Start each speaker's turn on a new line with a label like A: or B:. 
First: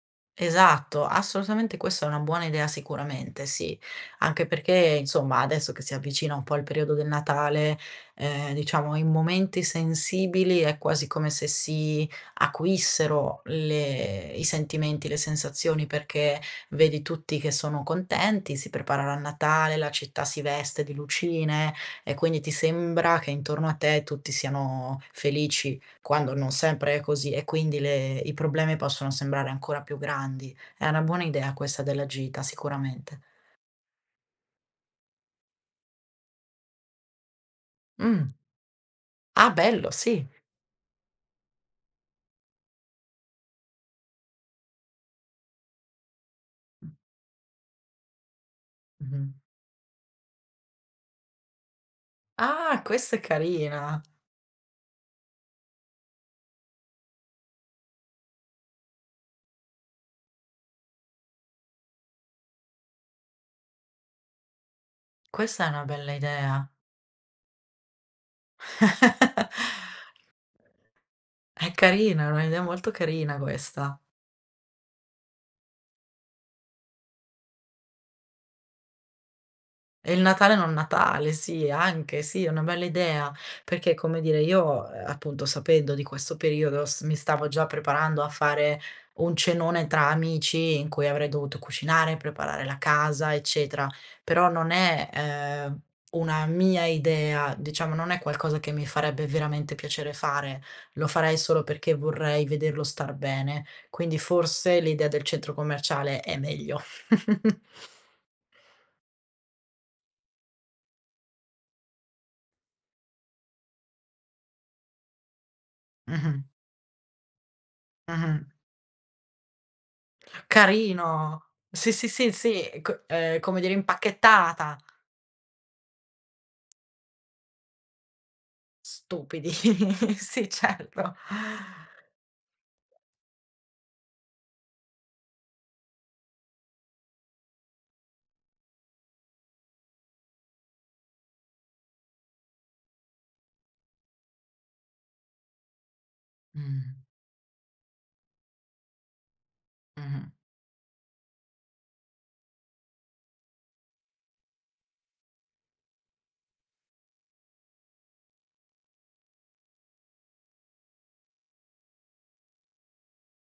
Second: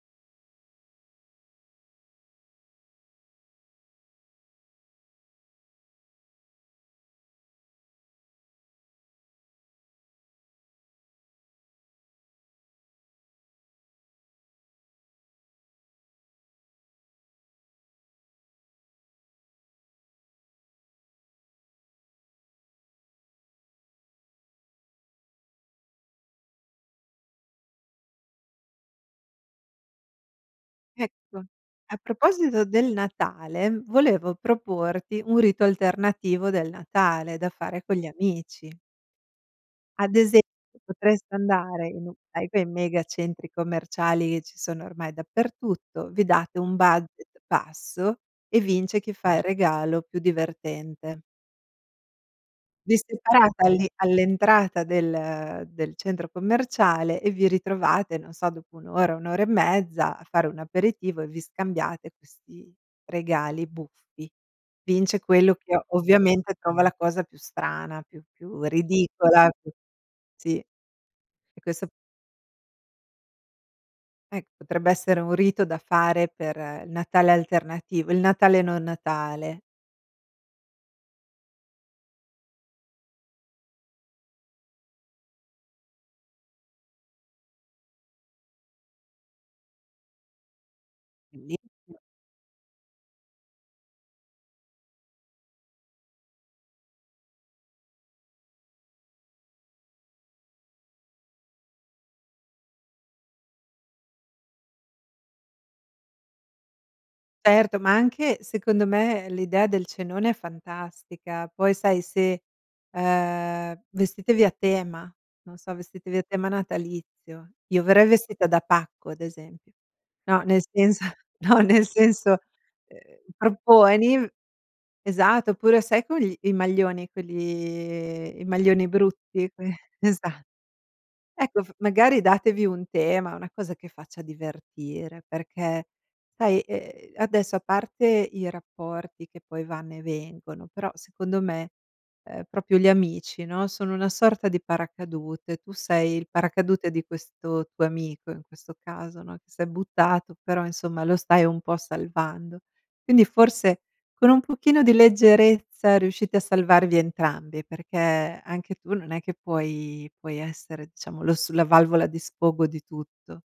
A: Esatto, assolutamente questa è una buona idea sicuramente, sì. Anche perché, insomma, adesso che si avvicina un po' al periodo del Natale, ehm, diciamo in momenti sensibili, è quasi come se si acuissero le i sentimenti, le sensazioni perché vedi tutti che sono contenti, si preparano a Natale, la città si veste di lucine, e quindi ti sembra che intorno a te tutti siano felici, quando non sempre è così e quindi le i problemi possono sembrare ancora più grandi. È una buona
B: Ecco,
A: idea questa
B: a
A: della gita,
B: proposito del
A: sicuramente.
B: Natale, volevo proporti un rito alternativo del Natale, da fare con gli
A: Mh.
B: amici.
A: Ah bello,
B: Ad
A: sì.
B: esempio, potreste andare in un [unintelligible] mega centri commerciali, ci sono ormai dappertutto, vi date un budget basso, e vince chi
A: Mh-mh.
B: fa il regalo più divertente.
A: Ah,
B: Vi
A: questa è
B: separate all'i
A: carina.
B: all'entrata del del centro commerciale, e vi ritrovate, non so, dopo 1 ora, 1 ora e mezza a fare un aperitivo, e vi scambiate questi regali buffi. Vince quello
A: Questa è
B: che,
A: una bella
B: ovviamente,
A: idea.
B: trova la cosa più strana, più più ridicola. Sì, e
A: È
B: questo
A: carina, è un'idea molto carina questa.
B: Ecco, potrebbe essere un rito da fare per il Natale alternativo, il Natale non Natale.
A: È il Natale non Natale, sì, anche, sì, è una bella idea. Perché, come dire, io, uhm, appunto, sapendo di questo periodo s mi stavo già preparando a fare un cenone tra amici, in cui avrei dovuto
B: [unintelligible]
A: cucinare, preparare la casa, eccetera; però non è, ehm, una mia idea, diciamo, non è qualcosa che mi farebbe veramente piacere fare. Lo farei solo perché vorrei vederlo star bene, quindi forse l'idea del centro commerciale è meglio.
B: Certo, ma anche, secondo me, l'idea del cenone è fantastica. Poi sai, se, ehm, vestitevi a tema, non so, vestitevi a
A: Mh-mh.
B: tema natalizio. Io verrei vestita
A: Mh-mh.
B: da pacco ad esempio no, nel senso
A: Carino.
B: no nel
A: Sì, sì, sì,
B: senso,
A: sì, c
B: ehm,
A: ehm, come dire,
B: proponi
A: impacchettata.
B: esatto, oppure sai con gli i maglioni, quelli i maglioni brutti?
A: Stupidi,
B: Que esa
A: sì, certo.
B: ecco f magari datevi un tema, una cosa che faccia divertire, perché sai, ehm, adesso a parte i rapporti che poi vanno e vengono, però, secondo me, ehm, proprio gli amici, no, sono una sorta di paracadute, tu sei il paracadute
A: Mh.
B: di questo tuo amico in questo caso, no, che s'è
A: Mh-mh.
B: buttato, però insomma lo stai un po' salvando. Quindi forse, con un pochino di leggerezza, riuscite a salvarvi entrambi, perché anche tu, non è che puoi puoi essere diciamo lo s la valvola di sfogo di tutto.